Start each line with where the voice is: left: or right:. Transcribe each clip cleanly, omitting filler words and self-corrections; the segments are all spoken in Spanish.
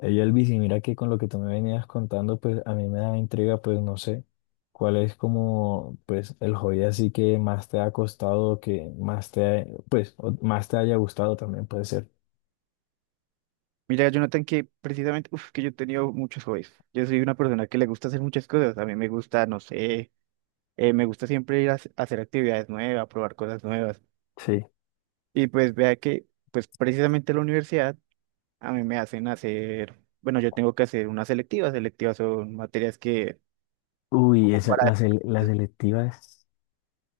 left: Ey, Elvis, y mira que con lo que tú me venías contando, pues a mí me da intriga, pues no sé cuál es como, pues el hobby así que más te ha costado, que más te, ha- pues o más te haya gustado también puede ser.
right: Mira, Jonathan, que precisamente, que yo he tenido muchos hobbies. Yo soy una persona que le gusta hacer muchas cosas. A mí me gusta, no sé, me gusta siempre ir a hacer actividades nuevas, probar cosas nuevas.
left: Sí.
right: Y pues vea pues precisamente la universidad a mí me hacen hacer, bueno, yo tengo que hacer unas selectivas. Selectivas son materias que...
left: Uy,
right: Para...
left: las selectivas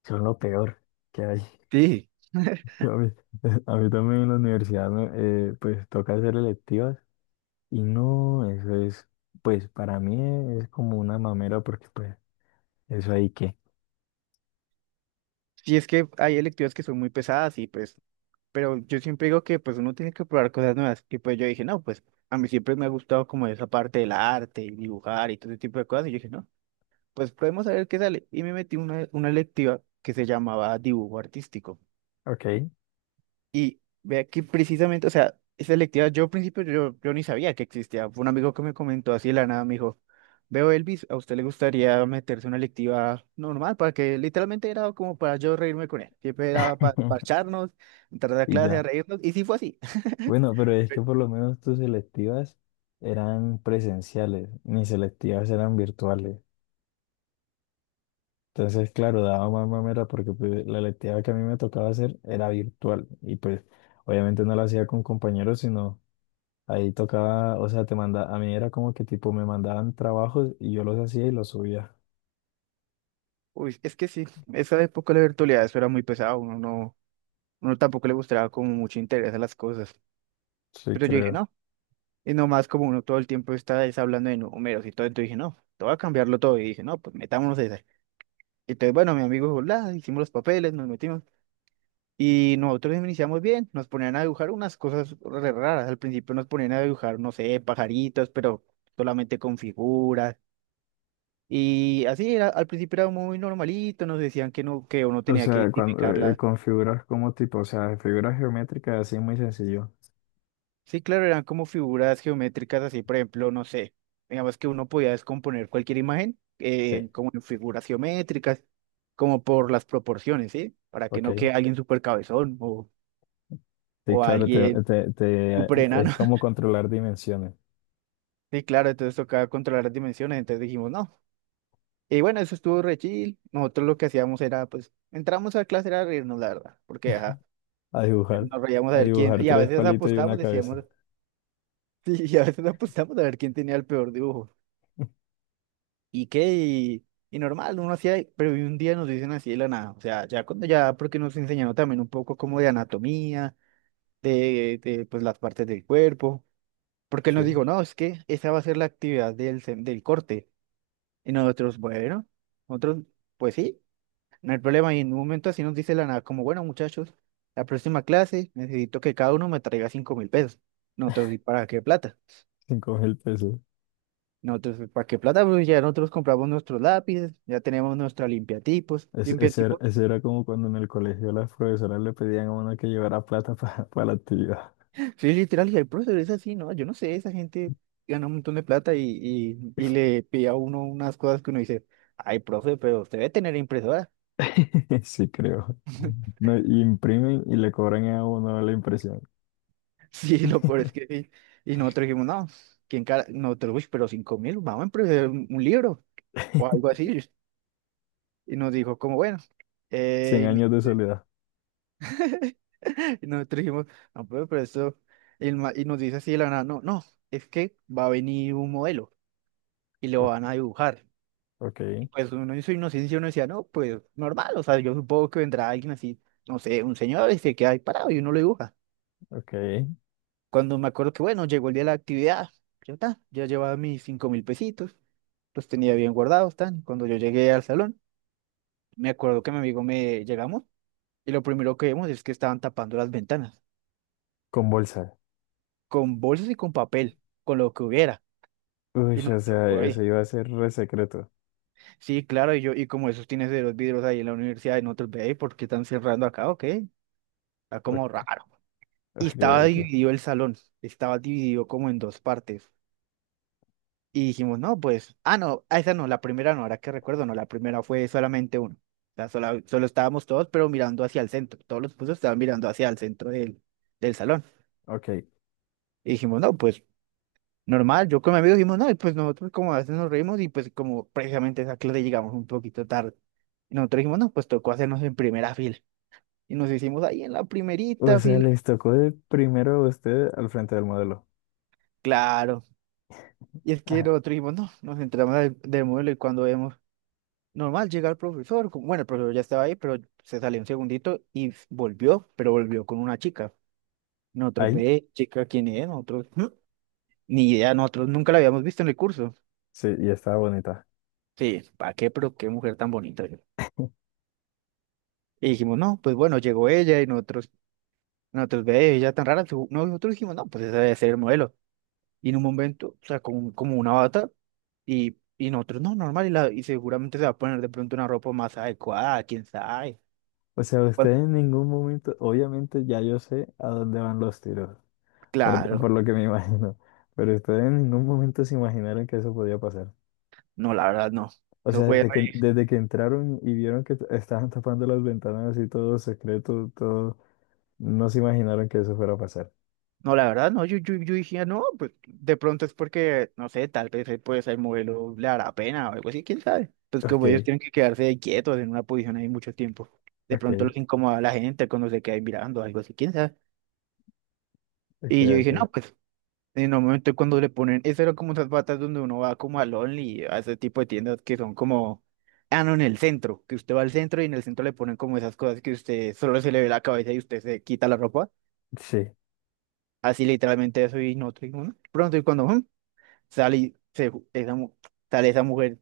left: son lo peor que hay.
right: Sí,
left: Yo A mí, a mí también en la universidad, pues toca hacer electivas y no, eso es, pues para mí es como una mamera porque pues eso ahí que,
right: sí, es que hay electivas que son muy pesadas y pues pero yo siempre digo que pues uno tiene que probar cosas nuevas. Y pues yo dije, no, pues a mí siempre me ha gustado como esa parte del arte y dibujar y todo ese tipo de cosas. Y yo dije, no, pues podemos saber qué sale. Y me metí una electiva que se llamaba dibujo artístico.
left: ok,
right: Y vea que precisamente, o sea, esa electiva, yo al principio yo ni sabía que existía. Fue un amigo que me comentó así de la nada, me dijo, veo Elvis, ¿a usted le gustaría meterse una electiva normal? Para que literalmente era como para yo reírme con él. Siempre era para parcharnos, entrar a la
left: y
right: clase a
left: ya.
right: reírnos. Y sí fue así.
left: Bueno, pero es que por lo menos tus selectivas eran presenciales, mis selectivas eran virtuales. Entonces, claro, daba más mamera porque pues, la electiva que a mí me tocaba hacer era virtual y pues obviamente no la hacía con compañeros, sino ahí tocaba, o sea, te manda, a mí era como que tipo me mandaban trabajos y yo los hacía y los subía.
right: Uy, es que sí, esa época de la virtualidad eso era muy pesado, uno no, uno tampoco le mostraba como mucho interés a las cosas.
left: Sí,
right: Pero yo dije,
left: creo.
right: no, y nomás como uno todo el tiempo está es hablando de números y todo, entonces dije, no, todo a cambiarlo todo. Y dije, no, pues metámonos a esa. Entonces, bueno, mi amigo dijo, "La", hicimos los papeles, nos metimos. Y nosotros iniciamos bien, nos ponían a dibujar unas cosas re raras. Al principio nos ponían a dibujar, no sé, pajaritos, pero solamente con figuras. Y así era, al principio era muy normalito, nos decían que no, que uno
left: O
right: tenía que
left: sea, cuando
right: identificarlas.
left: con figuras como tipo, o sea, figuras geométricas así muy sencillo.
right: Sí, claro, eran como figuras geométricas así, por ejemplo, no sé, digamos que uno podía descomponer cualquier imagen
left: Sí,
right: como en figuras geométricas, como por las proporciones, ¿sí? Para que
left: ok.
right: no quede alguien súper cabezón o
left: Sí,
right: sí, claro,
left: claro,
right: alguien
left: te- te-
right: súper enano.
left: es como controlar dimensiones.
right: Sí, claro, entonces tocaba controlar las dimensiones, entonces dijimos no. Y bueno, eso estuvo re chill. Nosotros lo que hacíamos era, pues, entramos a clase era reírnos, la verdad, porque ajá,
left: A dibujar,
right: nos reíamos a
left: a
right: ver quién,
left: dibujar
right: y a
left: tres
right: veces
left: palitos y una
right: apostábamos,
left: cabeza.
right: decíamos, sí, y a veces apostábamos a ver quién tenía el peor dibujo. ¿Y qué? Y normal, uno hacía, pero un día nos dicen así de la nada, o sea, ya cuando ya, porque nos enseñaron también un poco como de anatomía, pues las partes del cuerpo, porque él nos
left: Sí,
right: dijo, no, es que esa va a ser la actividad del del corte, y nosotros, bueno, nosotros, pues sí, no hay problema, y en un momento así nos dice de la nada, como, bueno, muchachos, la próxima clase necesito que cada uno me traiga 5000 pesos, nosotros, ¿y para qué plata?
left: 5.000 pesos.
right: Nosotros, ¿para qué plata? Pues ya nosotros compramos nuestros lápices, ya tenemos nuestra limpiatipos,
left: Es- ese era,
right: limpiatipos.
left: ese era como cuando en el colegio las profesoras le pedían a uno que llevara plata para la actividad.
right: Sí, literal, y el profesor es así, ¿no? Yo no sé, esa gente gana un montón de plata y le pide a uno unas cosas que uno dice, ay, profe, pero usted debe tener impresora.
left: Sí, creo. No, y imprimen y le cobran a uno la impresión.
right: Sí, lo peor es que sí. Y nosotros dijimos, no, ¿quién cara? Nosotros, uy, pero 5000, vamos a imprimir un libro o algo así. Y nos dijo, como bueno,
left: 100
right: eh,
left: años de soledad.
right: y nosotros dijimos, no, pero eso, y, el y nos dice así de la nada, no, no, es que va a venir un modelo y lo
left: Ok,
right: van a dibujar.
left: ok,
right: Y pues uno en su inocencia uno decía, no, pues normal, o sea, yo supongo que vendrá alguien así, no sé, un señor y se queda ahí parado y uno lo dibuja.
left: ok.
right: Cuando me acuerdo que, bueno, llegó el día de la actividad, ya está, ya llevaba mis 5000 pesitos, los tenía bien guardados, tan. Cuando yo llegué al salón, me acuerdo que mi amigo me llegamos y lo primero que vemos es que estaban tapando las ventanas
left: Con bolsa.
right: con bolsas y con papel, con lo que hubiera.
left: Uy,
right: Y
left: o
right: nosotros,
left: sea, eso
right: "Uy,
left: iba a ser re secreto.
right: sí, claro, y yo, y como esos tienes de los vidrios ahí en la universidad, y nosotros, ve, ¿por qué están cerrando acá? Ok, está
left: Ok,
right: como raro. Y
left: ok,
right: estaba
left: ok.
right: dividido el salón, estaba dividido como en 2 partes. Y dijimos, no, pues, ah, no, a esa no, la primera no, ahora que recuerdo, no, la primera fue solamente uno. O sea, solo, estábamos todos, pero mirando hacia el centro. Todos los puestos estaban mirando hacia el centro del salón.
left: Ok.
right: Y dijimos, no, pues normal, yo con mi amigo dijimos, no, y pues nosotros como a veces nos reímos y pues como precisamente a esa clase llegamos un poquito tarde. Y nosotros dijimos, no, pues tocó hacernos en primera fila. Y nos hicimos ahí en la
left: O
right: primerita
left: sea,
right: fila.
left: les tocó de primero a usted al frente del modelo.
right: Claro. Y es que
left: Ajá.
right: nosotros dijimos, no, nos entramos del modelo y cuando vemos, normal, llega el profesor. Bueno, el profesor ya estaba ahí, pero se salió un segundito y volvió, pero volvió con una chica. Nosotros,
left: Ahí,
right: ve, chica, ¿quién es? Nosotros, "Mm", ni idea, nosotros nunca la habíamos visto en el curso.
left: sí, y estaba bonita.
right: Sí, ¿para qué? Pero qué mujer tan bonita. Y dijimos, no, pues bueno, llegó ella y nosotros ve ella tan rara. No, nosotros dijimos, no, pues ese debe ser el modelo. Y en un momento, o sea, como, como una bata, y nosotros, no, normal, y, la, y seguramente se va a poner de pronto una ropa más adecuada, quién sabe.
left: O sea, usted
right: Bueno,
left: en ningún momento, obviamente ya yo sé a dónde van los tiros, por,
right: claro,
left: por lo que me imagino, pero ustedes en ningún momento se imaginaron que eso podía pasar.
right: no, la verdad no.
left: O
right: Eso
left: sea,
right: fue
left: desde que,
right: re-
left: desde que entraron y vieron que estaban tapando las ventanas y todo secreto, todo, no se imaginaron que eso fuera a pasar.
right: no, la verdad, no, yo dije, no, pues de pronto es porque, no sé, tal vez pues el modelo le hará pena o algo así, quién sabe. Pues
left: Ok,
right: como ellos tienen que quedarse ahí quietos en una posición ahí mucho tiempo, de
left: ok,
right: pronto los incomoda a la gente cuando se quedan mirando, algo así, quién sabe.
left: ok,
right: Y yo dije,
left: ok.
right: no, pues en un momento cuando le ponen, esas eran como esas batas donde uno va como al Only, a ese tipo de tiendas que son como, ah, no, en el centro, que usted va al centro y en el centro le ponen como esas cosas que usted solo se le ve la cabeza y usted se quita la ropa.
left: Sí,
right: Así literalmente eso y no tengo uno. Pronto y cuando, sale, y se, sale esa mujer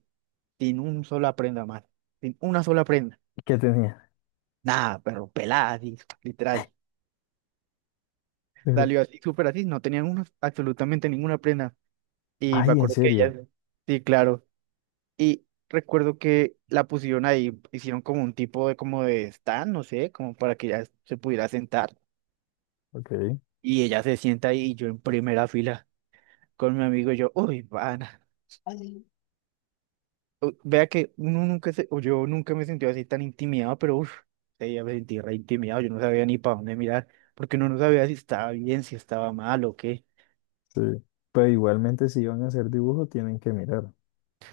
right: sin un sola prenda más, sin una sola prenda.
left: ¿qué tenía?
right: Nada, pero pelada, así, literal.
left: Pero,
right: Salió así, súper así, no tenían absolutamente ninguna prenda. Y me
left: ay, en
right: acuerdo que
left: serio.
right: ella, sí, claro. Y recuerdo que la pusieron ahí, hicieron como un tipo de como de stand, no sé, como para que ella se pudiera sentar.
left: Ok.
right: Y ella se sienta ahí y yo en primera fila con mi amigo y yo, uy, van. Vea que uno nunca se, o yo nunca me sentí así tan intimidado, pero uff, ya me sentí re intimidado, yo no sabía ni para dónde mirar, porque uno no sabía si estaba bien, si estaba mal o qué.
left: Sí. Pero igualmente si van a hacer dibujo tienen que mirar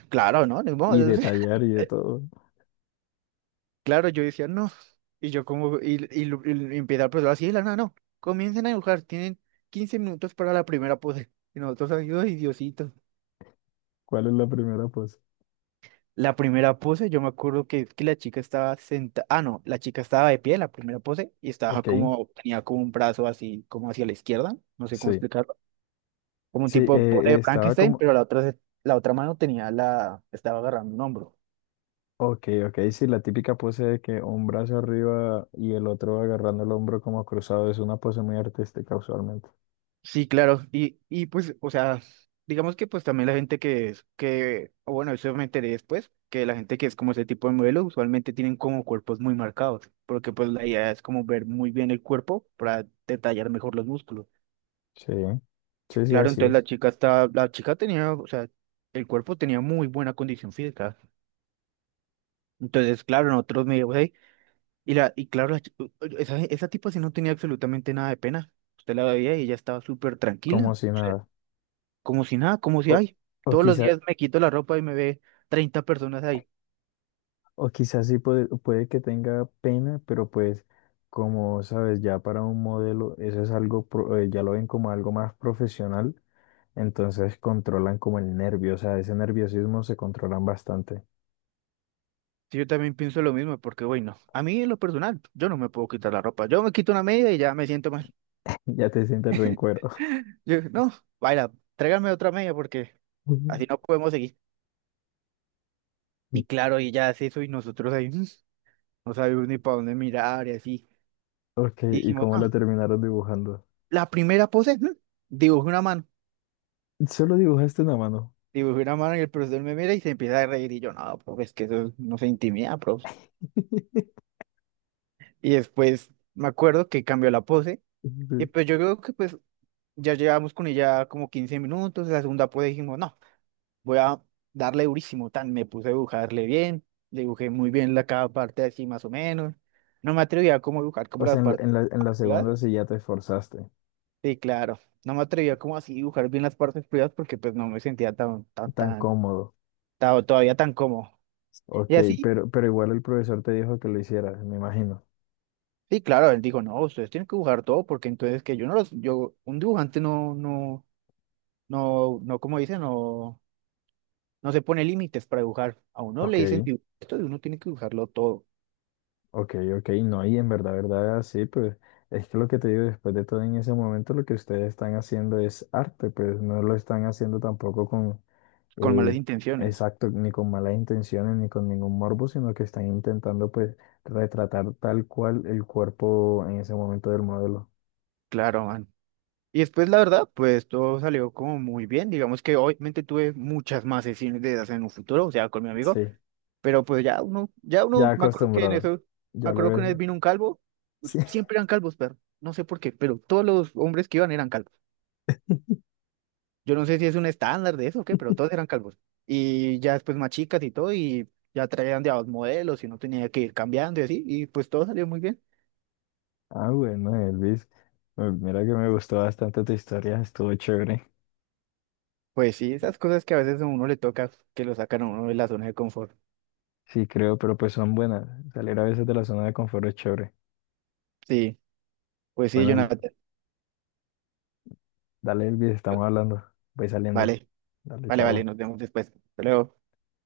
right: Claro, ¿no? Ni
left: y
right: modo,
left: detallar y de todo.
right: claro, yo decía no. Y yo como, y empieza el profesor así, de la nada, no, comiencen a dibujar, tienen 15 minutos para la primera pose. Y nosotros, ay, ay, Diosito.
left: ¿Cuál es la primera pose?
right: La primera pose, yo me acuerdo que la chica estaba sentada, ah, no, la chica estaba de pie, la primera pose, y estaba
left: Ok,
right: como, tenía como un brazo así, como hacia la izquierda, no sé cómo
left: sí.
right: explicarlo, como un
left: Sí,
right: tipo de pose de
left: estaba
right: Frankenstein,
left: como,
right: pero la otra, la otra mano tenía la, estaba agarrando un hombro.
left: ok, ok, sí, la típica pose de que un brazo arriba y el otro agarrando el hombro como cruzado es una pose muy artística usualmente.
right: Sí, claro, y pues, o sea, digamos que pues también la gente que es, que, o bueno, eso me enteré después, que la gente que es como ese tipo de modelo usualmente tienen como cuerpos muy marcados, porque pues la idea es como ver muy bien el cuerpo para detallar mejor los músculos.
left: Sí, sí, sí,
right: Claro,
left: así
right: entonces la
left: es.
right: chica está, la chica tenía, o sea, el cuerpo tenía muy buena condición física. Entonces, claro, nosotros medio ahí. Y la, y claro, la chi- u- u- esa tipa sí no tenía absolutamente nada de pena. Usted la veía y ella estaba súper
left: Como
right: tranquila,
left: si
right: o sea,
left: nada.
right: como si nada, como si
left: O,
right: ay,
left: o
right: todos los días me quito la ropa y me ve 30 personas ahí.
left: O quizás sí puede que tenga pena, pero pues como sabes, ya para un modelo eso es algo, pro- ya lo ven como algo más profesional, entonces controlan como el nervio, o sea, ese nerviosismo se controlan bastante.
right: Sí, yo también pienso lo mismo, porque bueno, a mí en lo personal, yo no me puedo quitar la ropa. Yo me quito una media y ya me siento mal.
left: Ya te sientes re en cuero.
right: Yo, no, baila, tráigame otra media porque así no podemos seguir. Y claro, y ella hace eso y nosotros no sabemos ni para dónde mirar y así.
left: Ok,
right: Y
left: ¿y
right: dijimos,
left: cómo
right: no
left: la terminaron dibujando?
right: la primera pose, dibujé una mano.
left: Solo dibujaste una mano.
right: Dibujé una mano y el profesor me mira y se empieza a reír. Y yo, no, profe, es que eso no se intimida, profe. Y después me acuerdo que cambió la pose. Y
left: Sí.
right: pues yo creo que pues ya llevamos con ella como 15 minutos. La segunda pose dijimos, no, voy a darle durísimo. Tan, me puse a dibujarle bien. Dibujé muy bien la cada parte así más o menos. No me atrevía a como dibujar como
left: O sea,
right: las
left: en la,
right: partes.
left: en la, en la segunda sí ya te esforzaste,
right: Sí, claro. No me atrevía como así dibujar bien las partes privadas porque pues no me sentía
left: tan cómodo.
right: todavía tan cómodo.
left: Ok,
right: Y así,
left: pero igual el profesor te dijo que lo hicieras, me imagino.
right: sí, claro, él dijo, no, ustedes tienen que dibujar todo porque entonces que yo no los, yo, un dibujante no, como dicen, no, no se pone límites para dibujar. A uno le
left: Ok.
right: dicen, Esto de uno tiene que dibujarlo todo,
left: Ok, ok, no, y en verdad, verdad, sí, pues es que lo que te digo, después de todo en ese momento lo que ustedes están haciendo es arte, pues no lo están haciendo tampoco con,
right: con malas
left: eh,
right: intenciones.
left: exacto, ni con malas intenciones, ni con ningún morbo, sino que están intentando pues retratar tal cual el cuerpo en ese momento del modelo.
right: Claro, man. Y después, la verdad, pues todo salió como muy bien. Digamos que obviamente tuve muchas más sesiones de esas en un futuro, o sea, con mi amigo.
left: Sí,
right: Pero pues ya
left: ya
right: uno, me acuerdo que en
left: acostumbrado,
right: eso, me
left: ya lo
right: acuerdo que
left: es.
right: una vez vino un calvo,
left: Sí.
right: pues, siempre eran calvos, pero no sé por qué, pero todos los hombres que iban eran calvos. Yo no sé si es un estándar de eso o qué, pero todos eran calvos. Y ya después más chicas y todo, y ya traían de a 2 modelos y no tenía que ir cambiando y así, y pues todo salió muy bien.
left: Ah, bueno, Elvis, mira que me gustó bastante tu historia, estuvo chévere.
right: Pues sí, esas cosas que a veces a uno le toca, que lo sacan a uno de la zona de confort.
left: Sí, creo, pero pues son buenas. Salir a veces de la zona de confort es chévere.
right: Sí, pues sí,
left: Bueno,
right: Jonathan.
left: dale, Elvis, estamos hablando. Voy saliendo.
right: Vale,
left: Dale,
right: vale,
left: chao.
right: nos vemos después. Hasta luego.